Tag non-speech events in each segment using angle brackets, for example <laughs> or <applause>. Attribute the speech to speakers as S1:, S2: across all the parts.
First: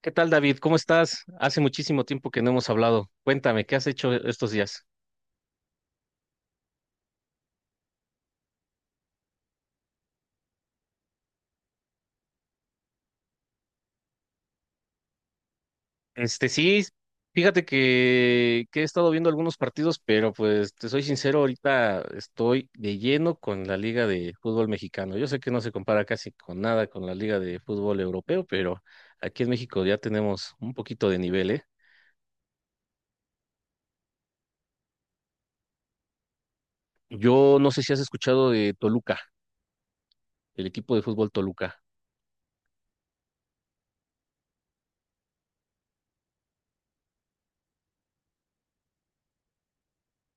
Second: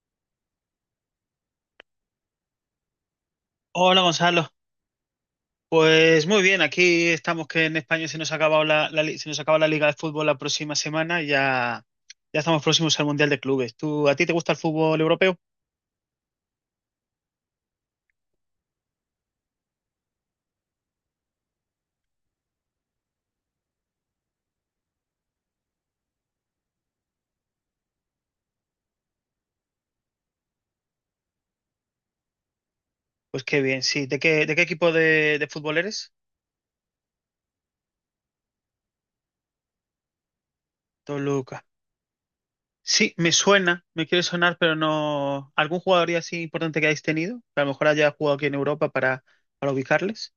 S1: ¿Qué tal, David? ¿Cómo estás? Hace muchísimo tiempo que no hemos hablado. Cuéntame, ¿qué has
S2: Hola
S1: hecho
S2: Gonzalo,
S1: estos días?
S2: pues muy bien, aquí estamos que en España se nos ha acabado se nos acaba la Liga de Fútbol la próxima semana, ya estamos próximos al Mundial de Clubes. ¿A ti te gusta el fútbol europeo?
S1: Este, sí, fíjate que he estado viendo algunos partidos, pero pues te soy sincero, ahorita estoy de lleno con la Liga de Fútbol Mexicano. Yo sé que no se compara casi con nada con la Liga de Fútbol Europeo, pero aquí en México ya tenemos un poquito de nivel, ¿eh?
S2: Pues qué bien, sí. ¿De qué equipo de fútbol eres?
S1: Yo no sé si has escuchado de Toluca, el equipo de fútbol
S2: Toluca.
S1: Toluca.
S2: Sí, me suena, me quiere sonar, pero no. ¿Algún jugador así importante que hayáis tenido? Que a lo mejor haya jugado aquí en Europa para ubicarles.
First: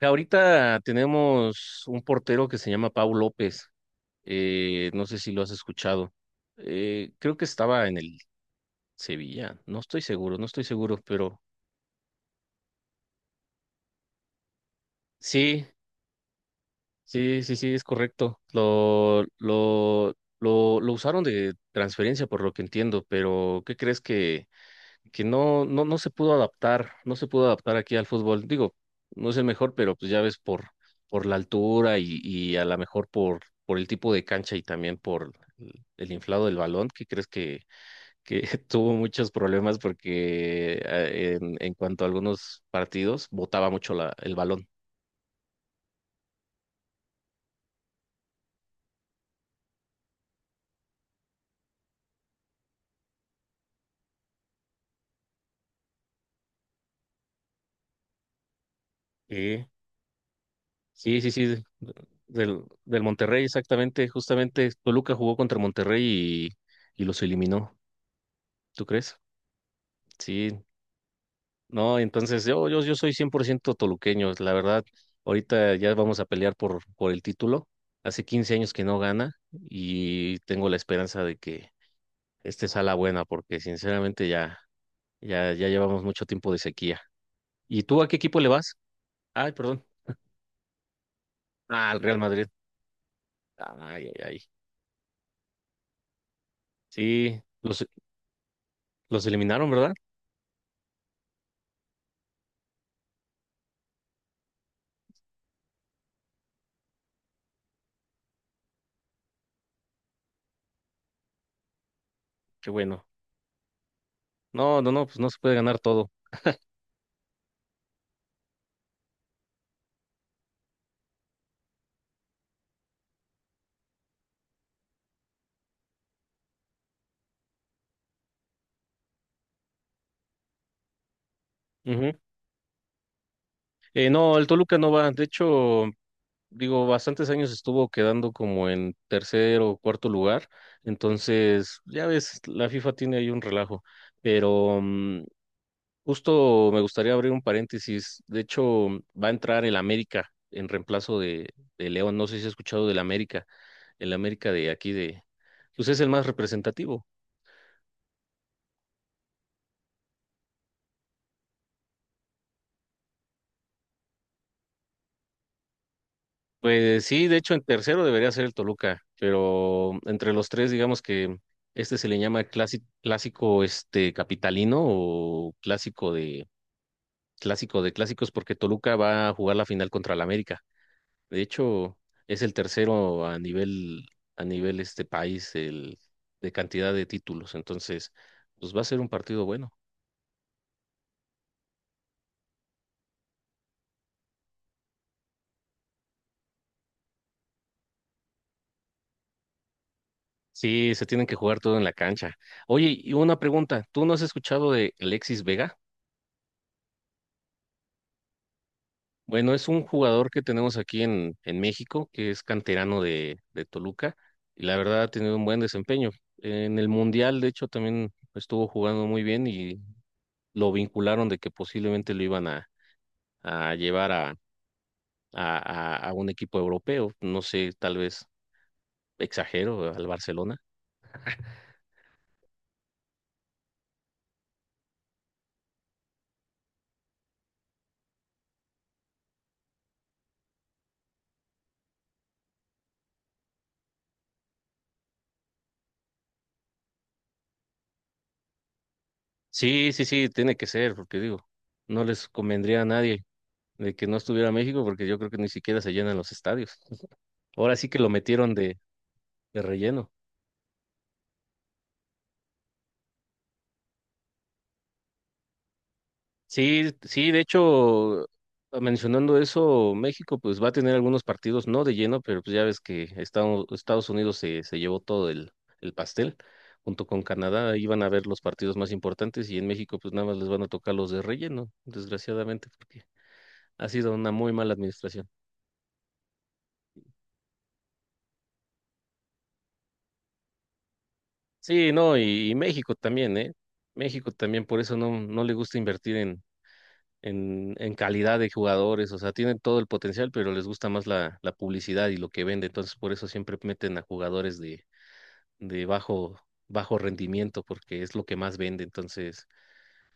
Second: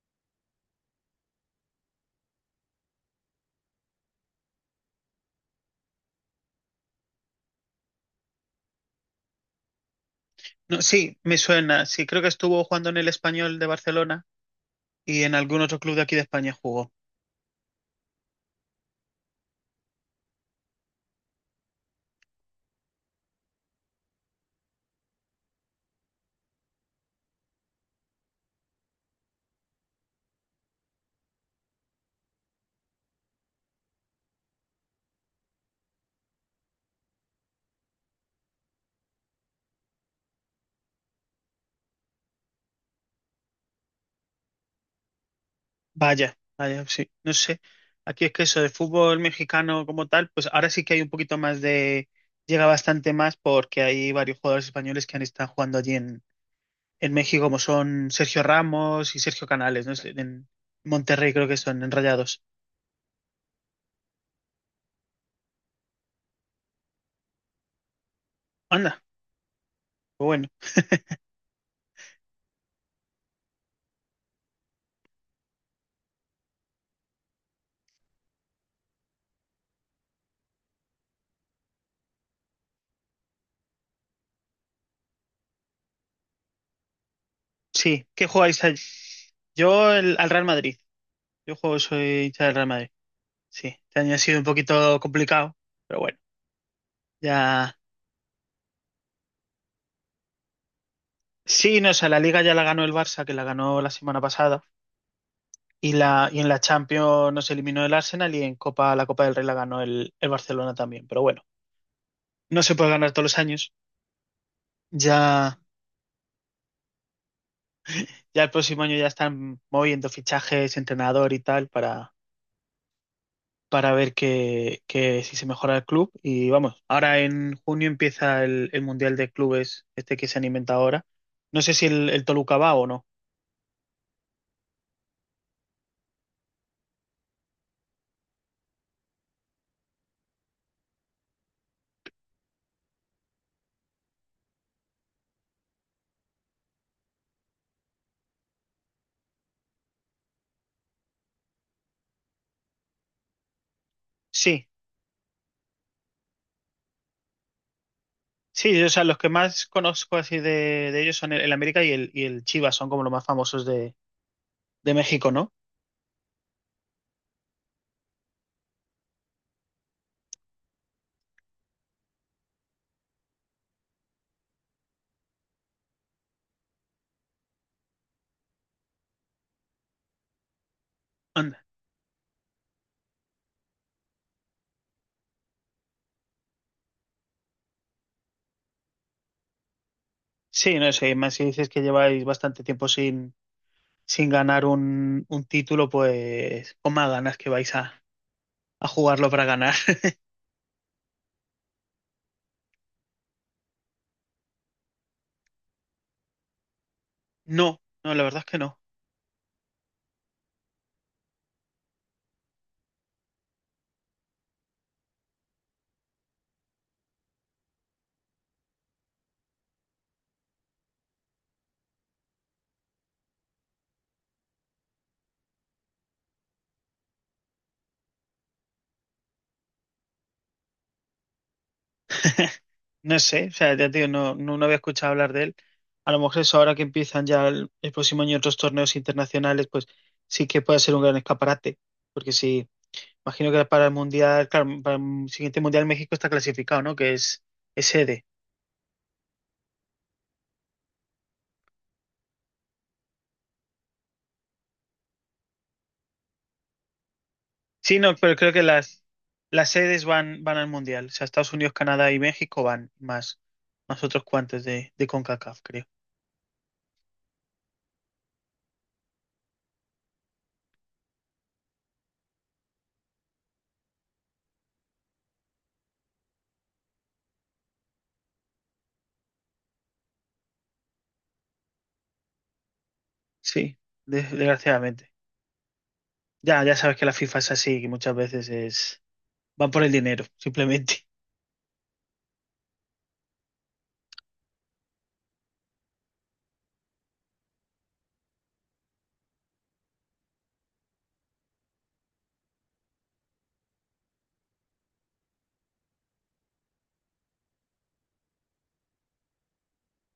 S1: Ahorita tenemos un portero que se llama Pau López. No sé si lo has escuchado. Creo que estaba en el Sevilla. No estoy seguro, no estoy
S2: No,
S1: seguro,
S2: sí, me
S1: pero
S2: suena, sí, creo que estuvo jugando en el Español de Barcelona y en algún
S1: sí,
S2: otro club de aquí de España jugó.
S1: sí, sí, sí, es correcto. Lo usaron de transferencia, por lo que entiendo, pero ¿qué crees que no, no se pudo adaptar? No se pudo adaptar aquí al fútbol. Digo, no es el mejor, pero pues ya ves por la altura y a lo mejor por el tipo de cancha y también por el inflado del balón. ¿Qué crees que que <laughs> tuvo muchos problemas porque en cuanto a algunos partidos botaba mucho el balón.
S2: Vaya, vaya, sí, no sé. Aquí es que eso de fútbol mexicano como tal, pues ahora sí que hay un poquito más de... Llega bastante más porque hay varios jugadores españoles que han estado jugando en México, como son Sergio Ramos y Sergio
S1: Sí,
S2: Canales, ¿no sé? En
S1: sí, sí,
S2: Monterrey creo que
S1: sí,
S2: son, en Rayados.
S1: del Monterrey, exactamente, justamente Toluca jugó contra Monterrey y los eliminó, ¿tú
S2: Anda,
S1: crees?
S2: pues bueno,
S1: Sí, no, entonces yo soy 100% toluqueño, la verdad, ahorita ya vamos a pelear por el título, hace 15 años que no gana y tengo la esperanza de que este sea la buena, porque sinceramente ya... Ya, ya llevamos mucho tiempo de sequía. ¿Y tú
S2: sí.
S1: a qué
S2: ¿Qué
S1: equipo le
S2: jugáis
S1: vas?
S2: allí?
S1: Ay, perdón.
S2: Al Real Madrid. Yo juego,
S1: Ah, al Real
S2: soy hincha
S1: Madrid.
S2: del Real Madrid. Sí, este
S1: Ay, ay,
S2: año ha
S1: ay.
S2: sido un poquito complicado, pero bueno,
S1: Sí,
S2: ya...
S1: los eliminaron, ¿verdad?
S2: Sí, no, o sea, la Liga ya la ganó el Barça, que la ganó la semana pasada. Y y en la Champions nos eliminó el Arsenal, y en Copa, la Copa del Rey la ganó el Barcelona también. Pero bueno, no
S1: Qué
S2: se puede
S1: bueno.
S2: ganar todos los años.
S1: No, no, no, pues no se puede
S2: Ya,
S1: ganar todo.
S2: ya el próximo año ya están moviendo fichajes, entrenador y tal para ver que si se mejora el club. Y vamos, ahora en junio empieza el Mundial de Clubes, este que se han inventado ahora. No sé si
S1: Ujú.
S2: el Toluca va o no.
S1: No, el Toluca no va. De hecho, digo, bastantes años estuvo quedando como en tercer o cuarto lugar. Entonces, ya ves, la FIFA tiene ahí un relajo. Pero justo me gustaría abrir un paréntesis. De hecho, va a entrar el América en reemplazo de León. No sé si has escuchado del América. El América
S2: Sí,
S1: de aquí de, pues es el más representativo.
S2: sí, o sea, los que más conozco así de ellos son el América y el Chivas, son como los más famosos de México, ¿no?
S1: Pues sí, de hecho, en tercero debería ser el Toluca, pero entre los tres, digamos que este se le llama clásico este capitalino o clásico de clásicos, porque Toluca va a jugar la final contra el América. De
S2: Han.
S1: hecho, es el tercero a nivel este país el, de cantidad de títulos. Entonces, pues va a ser un partido bueno.
S2: Sí, no sé, más si dices que lleváis bastante tiempo sin ganar un título, pues con más ganas que vais a jugarlo para ganar. <laughs>
S1: Sí, se tienen que jugar todo en la cancha. Oye, y una pregunta, ¿tú no has escuchado de Alexis Vega?
S2: No, no, la verdad es que no.
S1: Bueno, es un jugador que tenemos aquí en México, que es canterano de Toluca, y la verdad ha tenido un buen desempeño. En el Mundial, de hecho, también estuvo jugando muy bien y lo vincularon de que posiblemente lo iban a llevar a un equipo europeo. No sé, tal vez exagero al Barcelona.
S2: No sé, o sea, ya te digo, no había escuchado hablar de él. A lo mejor eso ahora que empiezan ya el próximo año otros torneos internacionales, pues sí que puede ser un gran escaparate. Porque sí, imagino que para el mundial, claro, para el siguiente mundial México está clasificado, ¿no? Que es sede.
S1: Sí, sí, sí, tiene que ser, porque digo, no les convendría a nadie de que no estuviera México, porque yo creo que ni siquiera se llenan los estadios. Ahora sí que
S2: Sí,
S1: lo
S2: no, pero creo
S1: metieron
S2: que
S1: de
S2: las sedes
S1: relleno.
S2: van al Mundial. O sea, Estados Unidos, Canadá y México van más, más otros cuantos de CONCACAF, creo.
S1: Sí, sí, de hecho, mencionando eso, México pues va a tener algunos partidos no de lleno, pero pues ya ves que Estados Unidos se llevó todo el pastel. Junto con Canadá iban a ver los partidos más importantes y en México pues nada más les van a tocar los de relleno, desgraciadamente, porque
S2: Sí,
S1: ha sido una muy mala
S2: desgraciadamente.
S1: administración.
S2: Ya, ya sabes que la FIFA es así, que muchas veces es, van por el dinero, simplemente.
S1: Sí, no, y México también, ¿eh? México también, por eso no, no le gusta invertir en en calidad de jugadores, o sea, tienen todo el potencial, pero les gusta más la publicidad y lo que vende, entonces por eso siempre meten a jugadores de bajo, bajo rendimiento, porque es lo que más vende, entonces,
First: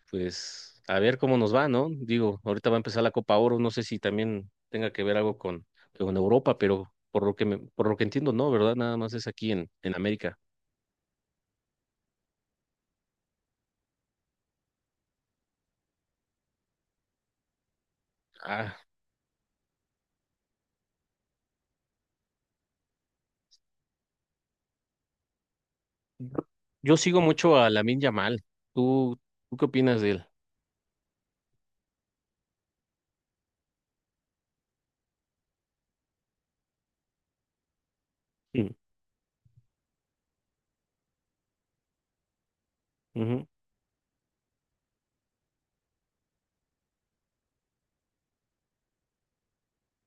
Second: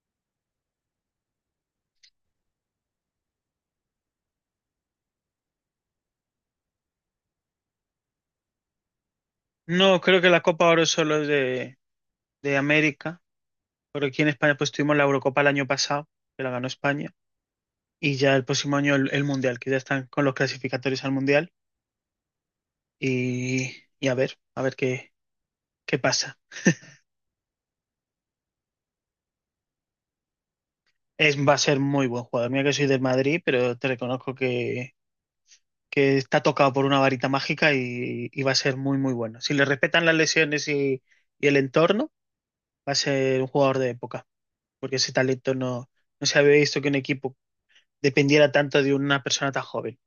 S1: pues, a ver cómo nos va, ¿no? Digo, ahorita va a empezar la Copa Oro, no sé si también tenga que ver algo con Europa, pero por lo que entiendo, no, ¿verdad? Nada más es aquí en
S2: No, creo que
S1: América.
S2: la Copa Oro solo es de América, pero aquí en España pues tuvimos la Eurocopa el año pasado, que la ganó España, y ya el
S1: Ah,
S2: próximo año el Mundial, que ya están con los clasificatorios al Mundial, y a ver qué, qué pasa.
S1: yo sigo mucho a Lamine Yamal. ¿Tú, ¿Tú qué opinas de él?
S2: Es, va a ser muy buen jugador. Mira que soy del Madrid, pero te reconozco que está tocado por una varita mágica y va a
S1: Mm,
S2: ser muy, muy bueno. Si le respetan las lesiones y el entorno, va a ser
S1: ujú.
S2: un jugador de época, porque ese talento no, no se había visto que un equipo dependiera tanto de una persona tan joven.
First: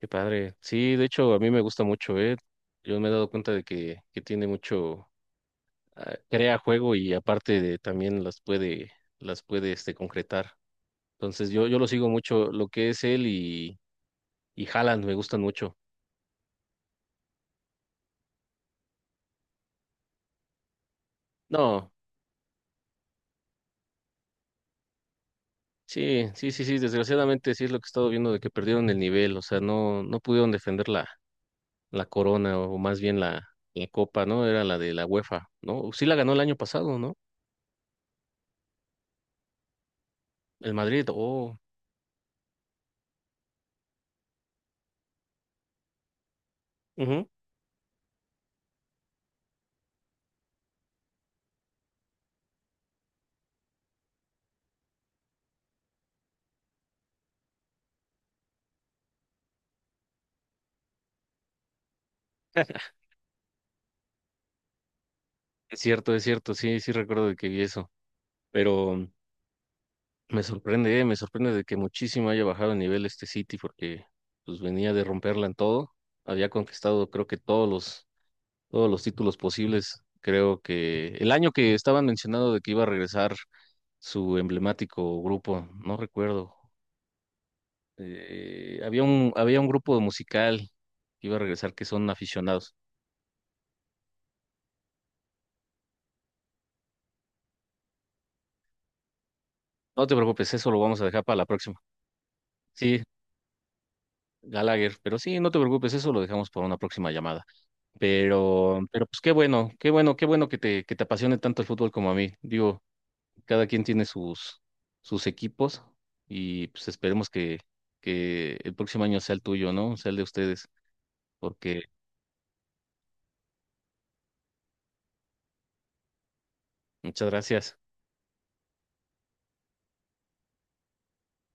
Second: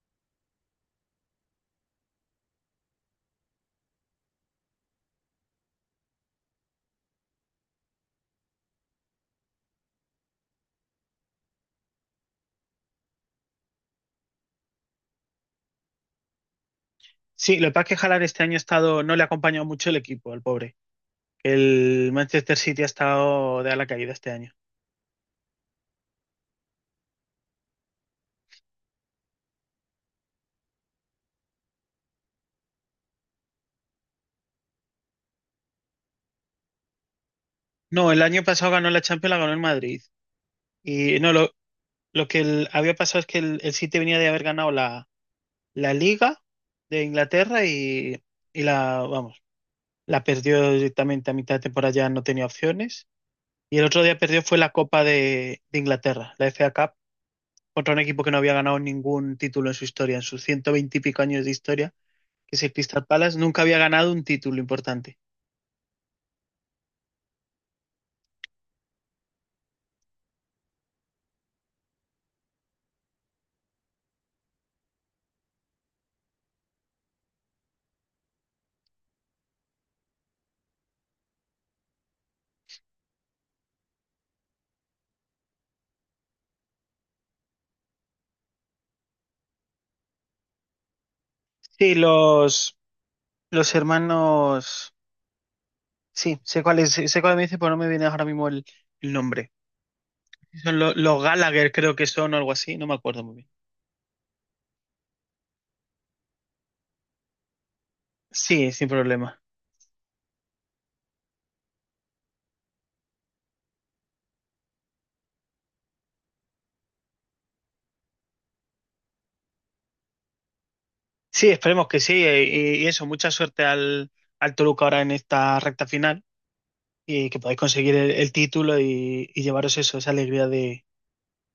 S1: Qué padre. Sí, de hecho, a mí me gusta mucho, ¿eh? Yo me he dado cuenta de que tiene mucho, ah, crea juego y aparte de también las puede este, concretar. Entonces yo lo sigo mucho, lo que es él y Haaland me gustan mucho.
S2: Sí, lo que pasa es que Haaland este año ha estado, no le ha acompañado mucho el equipo, al pobre.
S1: No,
S2: El Manchester City ha estado de a la caída este año.
S1: sí, sí, sí, sí, desgraciadamente sí es lo que he estado viendo de que perdieron el nivel, o sea, no, no pudieron defender la corona o más bien la copa, ¿no? Era la de la UEFA, ¿no? Sí la ganó el año pasado, ¿no?
S2: No, el año pasado ganó la Champions, la ganó el Madrid.
S1: El Madrid,
S2: Y no,
S1: oh.
S2: lo que el- Había pasado es que el City venía de haber ganado la Liga de
S1: Ujú.
S2: Inglaterra y la, vamos, la perdió directamente a mitad de temporada, ya no tenía opciones. Y el otro día perdió fue la Copa de Inglaterra, la FA Cup, contra un equipo que no había ganado ningún título en su historia, en sus 120 y pico años de historia, que es el Crystal Palace, nunca había ganado un título importante.
S1: Es cierto, sí, sí recuerdo de que vi eso, pero me sorprende de que muchísimo haya bajado de nivel este City porque pues venía de romperla en todo, había conquistado creo que todos los títulos posibles, creo que el año que estaban mencionando de que iba a regresar su emblemático grupo, no recuerdo, había un grupo musical que iba a regresar que
S2: Sí,
S1: son aficionados.
S2: los hermanos, sí, sé cuál es, sé cuál me dice, pero no me viene ahora mismo el nombre.
S1: No te preocupes, eso lo
S2: Son
S1: vamos a
S2: los
S1: dejar para la
S2: Gallagher,
S1: próxima.
S2: creo que son o algo así, no me
S1: Sí,
S2: acuerdo muy bien.
S1: Gallagher, pero sí, no te preocupes, eso lo dejamos para una próxima llamada.
S2: Sí,
S1: Pero,
S2: sin
S1: pero pues qué
S2: problema.
S1: bueno, qué bueno, qué bueno que te apasione tanto el fútbol como a mí. Digo, cada quien tiene sus, sus equipos y pues esperemos que el próximo año sea el tuyo, ¿no? Sea el de ustedes,
S2: Sí,
S1: porque
S2: esperemos que sí. Y eso, mucha suerte al Toluca ahora en esta recta final,
S1: muchas
S2: y que podáis
S1: gracias.
S2: conseguir el título y llevaros eso, esa alegría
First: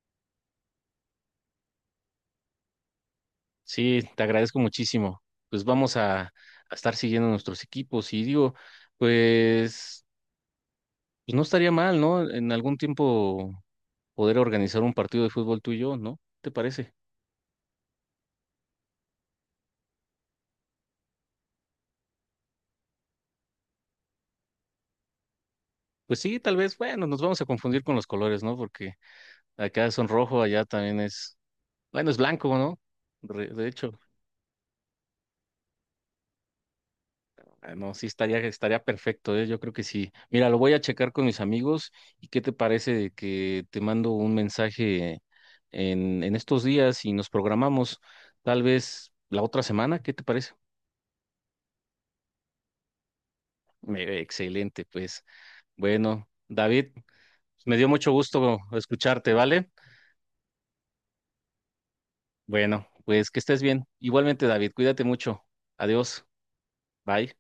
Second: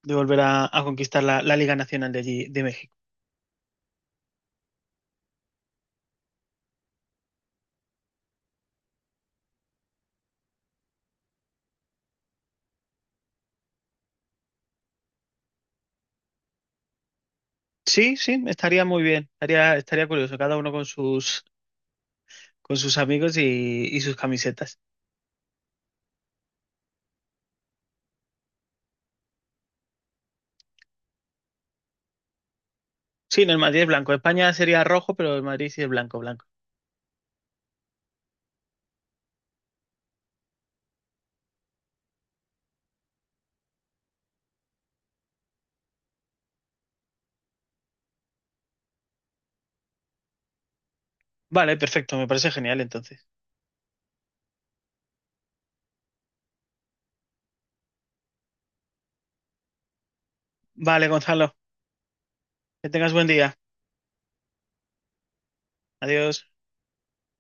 S2: de volver a conquistar la, la Liga Nacional de allí, de México.
S1: Sí, te agradezco muchísimo. Pues vamos a estar siguiendo nuestros equipos y digo, pues, pues no estaría mal, ¿no? En algún tiempo poder organizar un partido de fútbol tuyo, ¿no? ¿Te parece?
S2: Sí, sí, estaría muy bien. Estaría, estaría curioso, cada uno con con sus amigos y sus camisetas.
S1: Pues sí, tal vez, bueno, nos vamos a confundir con los colores, ¿no? Porque acá son rojo, allá también es, bueno, es blanco, ¿no?
S2: Sí, no, el
S1: De
S2: Madrid es
S1: hecho,
S2: blanco. España sería rojo, pero el Madrid sí es blanco, blanco.
S1: ah, no, sí estaría, estaría perfecto, ¿eh? Yo creo que sí. Mira, lo voy a checar con mis amigos y qué te parece de que te mando un mensaje en estos días y nos programamos tal vez la otra semana, ¿qué te parece?
S2: Vale, perfecto, me parece genial entonces.
S1: Excelente, pues. Bueno, David, me dio mucho gusto escucharte, ¿vale?
S2: Vale, Gonzalo.
S1: Bueno,
S2: Que tengas buen
S1: pues que
S2: día.
S1: estés bien. Igualmente, David, cuídate mucho. Adiós.
S2: Adiós.
S1: Bye.